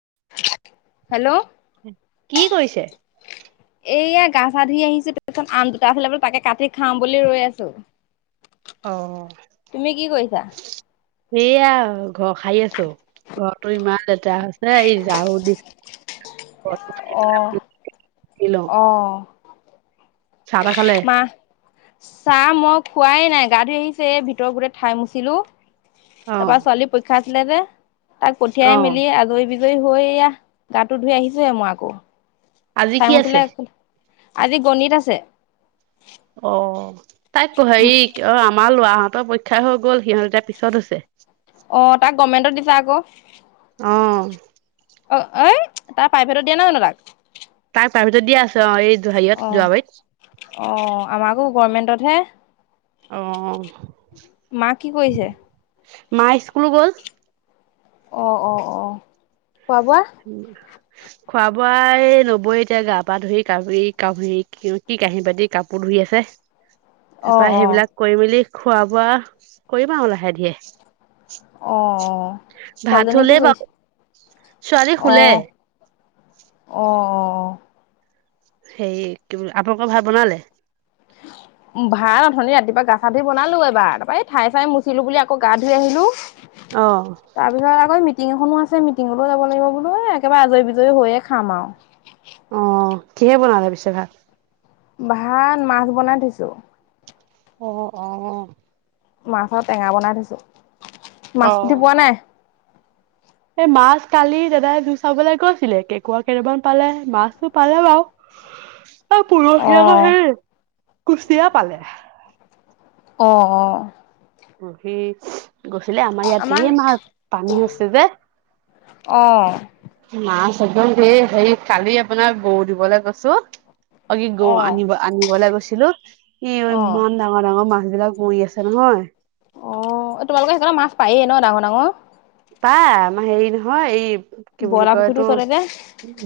[unintelligible] Hello কি কৰিছে? এইয়া গা চা ধুই আহিছো তাৰপিছত আম দুটা ফালে তাকে কাটি খাওঁ বুলি ৰৈ আছো তুমি কি কৰিছা। এইয়া ঘৰ সাৰি আছোঁ। ঘৰটো ইমান লেতেৰা হৈ আছে, এই ঝাৰু দি। অ লওঁ। অ চাহ তাহ খালে? মাহ চাহ মই খোৱাই নাই গা ধুই আহিছোহে ভিতৰত গোটেই ঠাই মুচিলো তাৰ অ', পিছত ছোৱালী পৰীক্ষা তাক পঠিয়াই অ', মেলি আজৰি হৈয়া গাটো ধুই আহিছোহে মই আকৌ। আজি ঠাই কি আছে? মুচিলে আজি গণিত আছে। অ তাইক উম হেৰি অ আমাৰ লৰাহঁতৰ পৰীক্ষা হৈ গ'ল। সিহঁত এতিয়া পিছত হৈছে। অ তাক কমেণ্টত দিছে আক। অঁ। অ ঐ তাৰ প্ৰাইভেটত দিয়া নাই জানো তাক। তাৰ ভিতৰত দিয়া আছে আৰু এই জহাৰত অ' যোৱাবাৰত। অ' আমাৰ আকৌ গভমেন্টতহে অহ মা কি কৰিছে? মা স্কুলো গল। অ অ অ খোৱা বোৱা? খোৱা বোৱাই নবই এতিয়া গা পা ধুৰি কৰি কৰি কি কাঁহী বাটি কাপোৰ ধৰি। আছে। অ তাৰাপা অ সেইবিলাক কৰি মেলি খোৱা বোৱা কৰিম আৰু আৰু লাহে ধিয়ে। অ অ ভাত ছোৱালীজনীয়ে কি হলেই কৰিছে বাৰু ছোৱালী শুলে। অঁ অ। সেই কি আপোনালোক ভাত বনালে। ভাত হ'লেই ৰাতিপুৱা গা ধুই বনালো এবাৰ তাৰপা এই ঠাই চাই মুচিলো বুলি আকৌ গা ধুই আহিলো। অ তাৰপিছত আকৌ মি। মিটিং এখনো আছে মিটিঙতো যাব লাগিব বোলো একেবাৰে আজৰি বিজয়ী হৈয়ে খাম আও। অ কিহে বনালে পিছে ভাত? ভাল মাছ বনাই থৈছোঁ। অ অহ। মাছ আৰু টেঙা বনাই থৈছো অ মাছ পুতি পোৱা নাই। এই মাছ কালি দাদাই বিচাৰিবলৈ গৈছিলে, কেকুৱা কেইটামান পালে মাছটো পালে বাৰু। আৰু অ পৰহি আকৌ সেই কুচিয়া পালে। অ অ। অ সি গ। আমাৰ ইয়াত ধেৰ মাছ পানী আছে যে,, অ মাছ। একদম হেই হে কালি আপোনাৰ বৌ দিবলৈ কৈছো। অকি গ অ আনিব আনিবলৈ গৈছিলো ই অ ইমান ডাঙৰ ডাঙৰ মাছ। ম বিলাক মৰি আছে নহয়। অ তোমালোকৰ সেইখনত মাছ পায়েই ন ডাঙৰ ডাঙৰ। পাই আমাৰ হেৰি নহয় এই কি বুলি বইলাৰ কয় পুখুৰীটোৰ এইটো ওচৰতে যে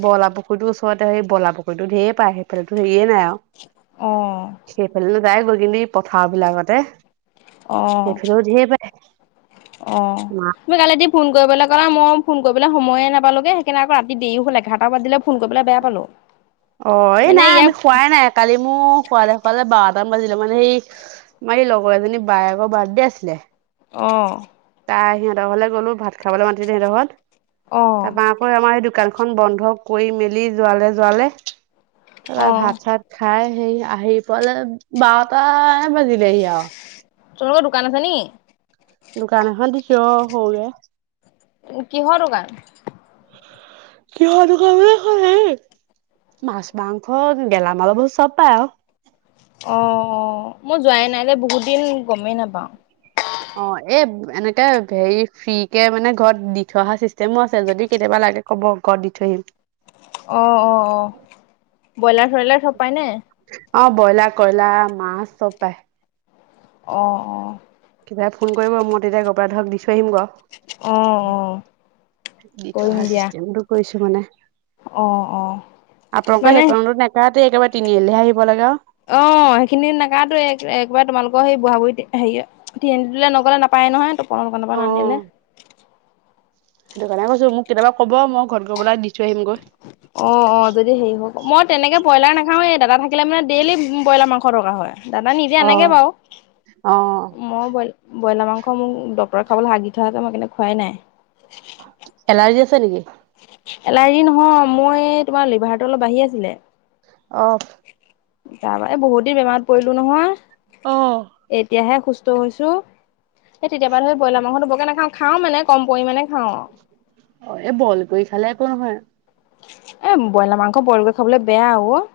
বলা পুখী। পুখুৰী ওচৰতে সেই বলা পুখুৰীতো ঢেৰ পায় সেইফালে হেৰিয়ে নাই অ আৰু সেইফালে। তাই গৈ কিনি পথাৰ বিলাকতে। অ সেইফালেও ঢেৰ পায় অহ, মাছ তুমি কালি দি। ফোন কৰিবলৈ গ'লো মই ফোন কৰিবলৈ সময়ে নাপালোগে সেইকাৰণে আকৌ ৰাতি দেৰি হ'ল এঘাৰটা বজাত দিলে ফোন কৰিবলৈ বেয়া পালো। অ এই নাই আমি খোৱাই নাই কালি মোৰ খোৱালে খোৱালে ব। বাজিলে মানে সেই মাৰ এই লগৰ এজনী বায়েকৰৰ বাৰ্থডে আছিলে। অ। তাই সিহঁতৰ ঘৰলে গলো ভাত খাবলৈ মাতিলে সিহঁতৰ ঘৰত, অ'। তাৰপৰা আকৌ আমাৰ দোকানখন বন্ধ। কৰি মেলি যোৱালে যোৱালে তৰা অ', ভাত চাত খাই। সেই পুৱালে বাৰতা বাজিলেহি আৰু। তোমালোকৰ দোকান আছে নি! দোকান এখন দিছো অ সৰুকে কিহৰ দোকান? কি হাল দোকান মানে এই খন হেৰী। মাছ মাংস গেলামালৰ বহুত চব পায় আও। অ অ মই যোৱাই নাই বহুত দিন গমেই নাপাওঁ। অ এ এনেকে হেৰি ফ্ৰী কে মানে ঘৰত দি থৈ অহা চিষ্টেমো আছে যদি কেতিয়াবা। তাকে হব্ ঘৰত দি থৈ আহিম। অ' অ' অ'। বইলাৰ-চইলাৰ চব পায় নে? অ ব্ৰইলাৰ কইলাৰ, মাছ চব পাই। অ' অ'। কিবাই ফোন কৰিব মই তেতিয়া ঘৰ পৰাই ধৰক দি থৈ আহিম গ। অ', অ', দি থৈ কৰিম আহা দিয়া চিষ্টেমটো কৰিছোঁ মানে। অ', অ'। অ', আপোনালোকৰ সেইখনত নেকাতেই একেবাৰে তিনিআলিলেহে আহিব লাগে আৰু। অ' সেইখিনিত নেকাতোৱে এক একেবাৰে তোমালোকৰ সেই বুঢ়া বু‌ঢ়ী হেৰীয়ে তিনিআলি টোলে নগলে নাপায়। নহয় তপনৰ দোকানৰ পৰা আৰু অ নানিলে। সেইটো কাৰণে কৈছো মোক কেতিয়াবা ক'ব মই ঘৰ গৈ পেলাই দিথৈ আহিমগৈ। অ' অ' যদি হেৰি হওক মই তেনেকে বইলাৰ নেখাওঁয়ে দাদা থাকিলে মানে ডেইলি বইলাৰ মাংস এশ টকা হয়। দাদা নিজে আনেগে অ', বাৰু। অ', মই বইল ব্ৰইলাৰ মাংস মোক ডক্টৰে খাবলে হাক দি থোৱা আছে মই সেইকাৰণে খোৱাই নাই। এলাৰ্জি আছে নেকি? এলাৰ্জি নহয় মোৰ এই তোমাৰ লিভাৰটো অলপ বাঢ়ি আছিলে। অ'। তাৰ পা এ বহুত দিন বেমাৰত পৰিলো নহয়, অ', এতিয়াহে সুস্থ হৈছো। সেই তেতিয়াৰ পৰা ধৰি ব্ৰইলাৰ মাংসতো বৰকে নাখাওঁ খাও মানে কম পৰিমাণে খাওঁ। এ বইল কৰি খালে একো নহয়। এ ব্ৰইলাৰ মাংস বইল কৰি খাবলৈ বেয়া অ।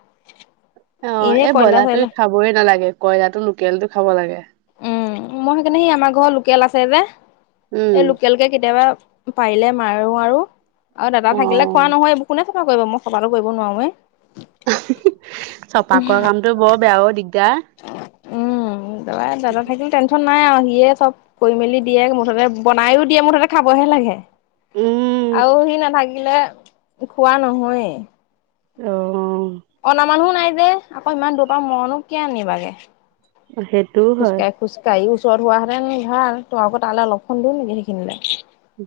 অ' এনেই এই কয়লা বইলাৰটো চয়লা খাবই নালাগে ক্ইলাৰটো লোকেলটো খাব লাগে। উম। মই সেইকাৰণে সেই আমাৰ ঘৰত লোকেল আছে যে, উম। এই লোকেল কে কেতিয়াবা পাৰিলে মাৰো আৰু আৰু দাদা থাকিলে খোৱা অ'। নহয় এইবোৰ কোনে চাফা কৰিব মোক চফা টো কৰিব নোৱাৰোৱেই। চফা কৰা কামটো বৰ বেয়া অ দিগদাৰ। অ এই দাদা থাকিলে টেনচন নাই আৰু সিয়ে চব কৰি মেলি দিয়ে, মুঠতে বনাইও দিয়ে মুঠতে খাবহে লাগে। উম, আৰু সি নাথাকিলে খোৱা নহয়ে। অ'। অনা মানুহ নাই যে আকৌ ইমান দূৰৰ পৰা মই নো কিয আনিবাগে। সেইটোও হয়। খোজকাঢ়ি খোজকাঢ়ি ওচ ওচৰত হোৱাহেতেন ভাল তোমালোকৰ তালে অলপখন দূৰ নেকি সেইখিনিলে।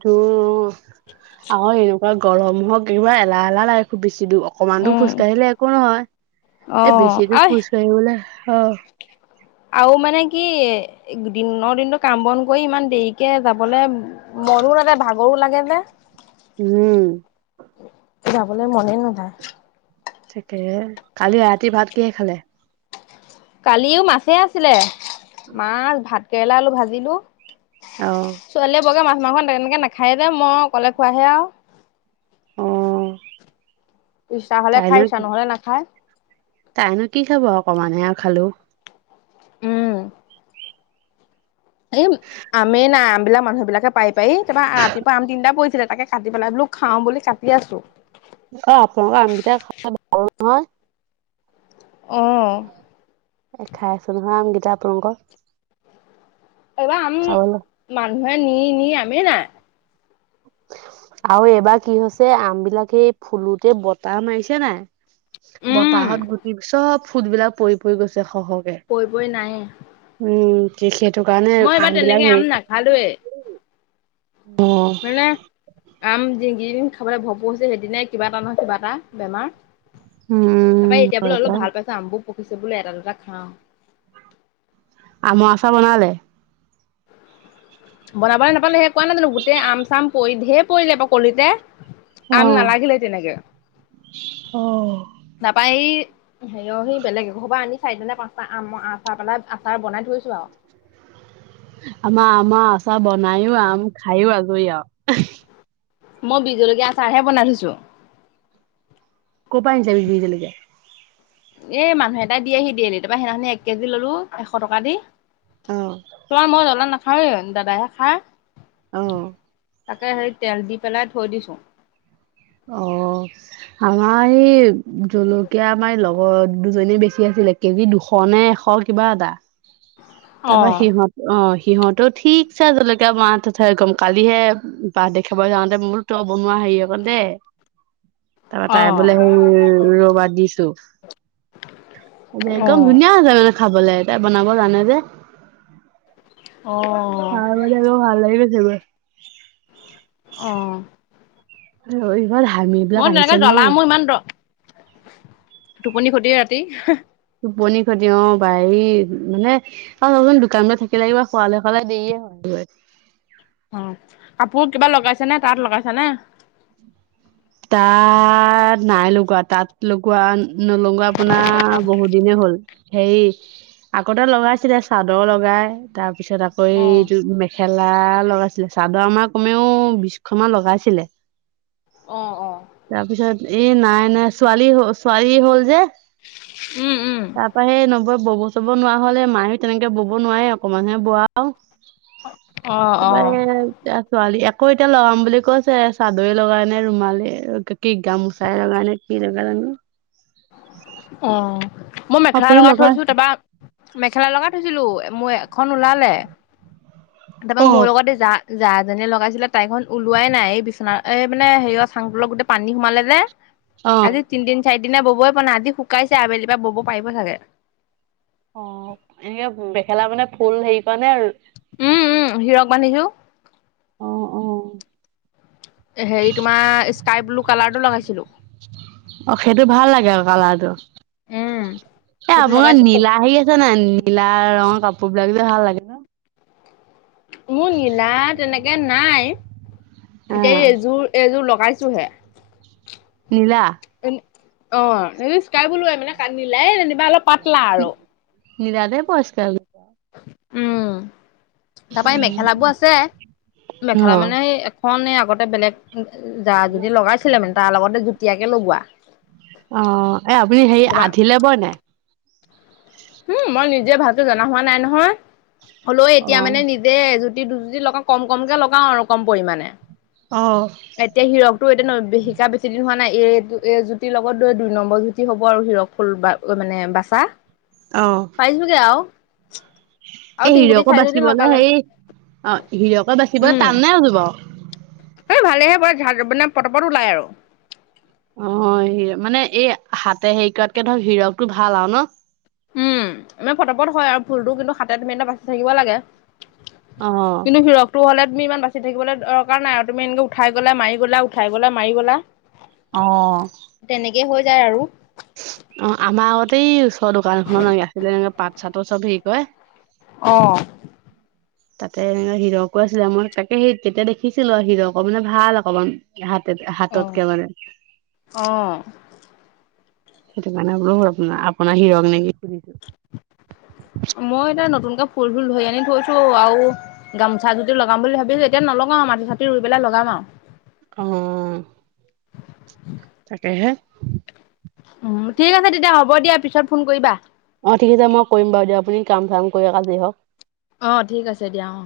দূৰ অ আকো এনেকুৱা গৰম হওক কিবা এলাহ-এলাহ লাগে খুব বেছি। [unintelligible] অকমান দূৰ উম খোজ কাঢ়িলে একো অ নহয় এই বেছিকে আৰু খোজ কাঢ়িবলে অহ। আৰু মানে কি দিনৰ দিনটো কাম বন কৰি ইমান দেৰি কে যাবলে মনো নাযায়, ভাগৰো লাগে যে। উম। যাবলে মনে নাযায়। থিকেই কালি ৰাতি ভাত কিহে খালে? কালিও মাছে আছিলে। মাছ, ভাত কেৰেলা আলু ভাজিলো। অ', ছোৱালীয়ে বৰকে মাছ মাংস তেনেকে নাখায়ে যে মই অকলে খোৱাহে আৰু। অ', ইচ্ছা হলে খাই তাইনো ইচ্ছা নহলে নাখায় - তাইনো কি খাব অকমানহে আৰু খালেও। উম। এই আমে নাই আম বিলাক মানুহ বিলাকে পাৰি পাৰি, তাৰপা ৰাতিপুৱা আম তিনটা পৰিছিলে তাকে কাটি পেলাই এই বোলো খাও বুলি কাটি আছো। অ' আপোনালোকৰ আমগিটা খাবলে ভাল নহয়। অ এ খাই আছো নহয় আমগিতা আপোনোকৰ। এইবাৰ আম মানুহে নি নি আমেই নাই। আৰু এইবাৰ কি হৈছে আম বিলাকে ফুলোতে বতাহ মাৰিছে নাই। উম বতাহত গুটি চব ফুটবিলাক পৰি পৰি গৈছে। এ সহজে পৰি পৰি নাইয়ে উম কৃষিত এইটো কাৰনে মই এইবাৰ তেনেকে আনবিলাক আম নাখালোৱে অহ'। মানে আম যিকিদিন খাবলৈ ভোগ লাগিছে, সেইদিনাই কিবা এটা নহয় কিবা এটা বেমাৰ উম তাপা এতিয়া হয় বোলে অলপ পাই ভাল পাইছে আমবো পকিছে বোলে এটা দুটা খাও আম আচাৰ বনালে বনাবলে নাপালোৱে সে কোৱা নাই জানো গোটেই আম চাম পৰিলে ধে পৰিলে বা কলিতে। আম অ', নালাগিলে তেনেকে অ', নাপাই ই হেৰিয় ঘ বেলেগ এঘপা আনিছে চাৰি নে পাঁচটা আম মই আ চা পেলাই আচাৰ বনাই থৈছো আও। আমাৰ আমাৰ আচাৰ বনায়ো আম খায়ো আজৰি আও মই বিজলকীয়া আচাৰহে বনাই থৈছো। ক' পা আনিছে বি জলকিয়া? এ মানুহ এটা দিয়েহি ডেইলি তাপা সেইদিনাখনি এক কেজি ললো এশ টকা দি অ', তোমাৰ মই জলা নাখাওঁ য়ে, দাদাহে খাই। অহ। তাকে সেই তেল দি পেলাই থৈ দিছো। অ আমাৰ এই জলকীয়া আমাৰ লগৰ দুজনী বেছি আছিল কেজি দুশ নে এশ কিবা এটা তা পা অ', সিহঁত অ হি সিহঁতো ঠিকছে জলকীয়া মাহতো থয় গম পালিহে বা দেখাব যাওঁতে মই বোলো ত বনোৱা হেৰি অক দে- তা তাই বোলে অ', অঅ ৰবা দিছো একদম অ', ধুনীয়া হৈ যায় মানে খাবলে তাই বনাব জানে যে। অ', হা মজে ভাল লাগিলে চাগে অহ। জু হই মই তেনেকে জ্বলা মোৰ ইমান দ টোপনি-খতি ৰাতি। টোপনি খতি অ গাৰী মানে অ চাবচোন দোকানলে থাকিলে কিবা খোৱালে শুৱালে দেৰিয়ে হয়গে উ অ' কাপোৰ কিবা লগাইছে নে? তাত লগাইছে নে? তাত নাই লগোৱা। তাত লগোৱা নলগোৱা আপোনাৰ বহুত দিনে হ'ল। হেৰি আগতে লগাইছিলে চাদৰ লগাই তাৰপিছত আকৌ অ', এইটো মেখেলা মেখেলা লগাইছিলে চাদৰ আমাৰ কমেও বিছ খন মান লগাইছিলে। অ', অ', তাৰপিছত এ নাই নাই ছোৱালী হ ছোৱালী হ'ল যে- উম, উম, তা পা সেই নবৌ ববছ চাব নোৱাৰা হলে মায়েও তেনেকে বব নোৱাৰে অকনমানহে বয় আও অ', তাপা অ', এ এতিয়া ছোৱালী আকৌ এতিয়া লগাম বুলি কৈছে চাদৰে লগাই নে ৰুমালে কি কি গামোচাই লগা নে কি লগাই যানো অ' মই মেখেলা লগাই থৈছো। তাপা মেখেলা লগাই থৈছিলো, মোৰ এখন ওলালে তাপা অ। মোৰ লগতে যা জাজনীয়ে লগাইছিলে তাইখন ওলোৱাই নাই এই বিচনা এই মানে হেৰিয় চাংটলত গোটেই পানী সোমালে যে অ আজি তিনদিন চাৰিদিন ববই পৰা নাই আজি শুকাইছে, আবেলি পৰা বব পাৰিব চাগে। অ' এনেকে মেখেলা মানে ফুল হেৰি কৰা নে উম উম হিৰক বান্ধিছো অ' অ। হেৰি তোমাৰ স্কাই ব্লু কালাৰটো লগাইছিলো অ' সেইটো ভাল লাগে আৰু কালাৰটো। এ' সেইটো আপোনাৰ লগাইছো ক নীলা হেৰি আছে নাই নীলা ৰঙৰ কাপোৰ বিলাক। এ ভাল লাগে ন? মোৰ নীলা তেনেকে নাই। অ এতিয়া এযোৰ-এযোৰ লগাই চুহে। নীলা অ' এনে স্কাই ব্লুৱে মানে কা নীলায়ে যেনিবা অলপ পাতলা আৰু। নীলা পছকা উম। তাৰপা এই মেখেলাবোৰ আছে। অ মেখেলা মানে এখন এই আগতে বেলেগ যা যদি লগাইছিলে মানে। তাৰ লগতে যুটীয়াকে লগোৱা। অ' এ, আপুনি হে তোমাৰ আধিলে বয় নে? উম মই নিজে ভালটো জনা হোৱা নাই নহয়। হ'লেও অ এতিয়া মানে নিজে এজুতি দুজুতি লগাওঁ কম কমকে লগাও আৰু কম পৰিমাণে। অ'। তো এতিয়া ন- শিকা বেছি দিন হোৱা নাই। এইটো এই জুতিৰ লগত দ- দুই নম্বৰ জুতি হ'ব আৰু হিৰক ফুল বা মানে বাচা। অ পাইছোঁগে আৰু। আৰু এই তিনজুতি হিৰকো চাৰিজুতি বাচিবলৈ লগালে হেৰি অ' হিৰকে বাচিবলৈ উম টান নাই নে কি বাৰু? এই ভালেহে ব- জা- মানে পট-পট ওলাই আৰু। অ' হয়। মানে এই হাতে হেৰি কৰাতকে ধৰক হিৰকটো ভাল আৰু ন'? উম, মানে ফটাফটা হয় আৰু ফুলটো। কিন্তু হাতে ধৰি [unintelligible] বাচি থাকিব লাগে। অ কিন্তু হিৰকটো হ'লে তুমি ইমান বাচি থাকিবলৈ দৰকাৰ নাই আৰু। তুমি এনেকৈ উঠাই গ'লা, মাৰি গ'লা, উঠাই গ'লা, মাৰি গ'লা। অ'। তেনেকেই হৈ যায় আৰু। অ' আমাৰ আগতে এই ওচৰ দোকান এখনত আছিলে এনেকে পাত-চাতো চব হেৰি কয় অ তাতে এনে হিৰকো আছিলে। মই তাকে সেই তেতিয়া দেখিছিলোঁ হিৰক মানে। ভাল অকণমান হাত তেত এ অ হাততকে মানে। অ সেইটো কাৰণে আপোন- আপোনাৰ হিৰক নেকি সুধিছোঁ। মই এতিয়া নতুনকে ফুল - ফুল ধৰি আনি থৈছোঁ আৰু গামচা যদি লগাম বুলি ভাবিছোঁ এতিয়া লগাও। মাটি-ছাতি ৰুই পেলাই লগাম আৰু। অ'। তাকে হে। উম, ঠিক আছে তেতিয়া। হ'ব দিয়া। পিছত ফোন কৰিবা। অ' ঠিক আছে। মই কৰিম বাৰু দিয়ক। আপুনি কাম-চাম কৰি আজৰি হওঁক। অ' ঠিক আছে দিয়া অ'।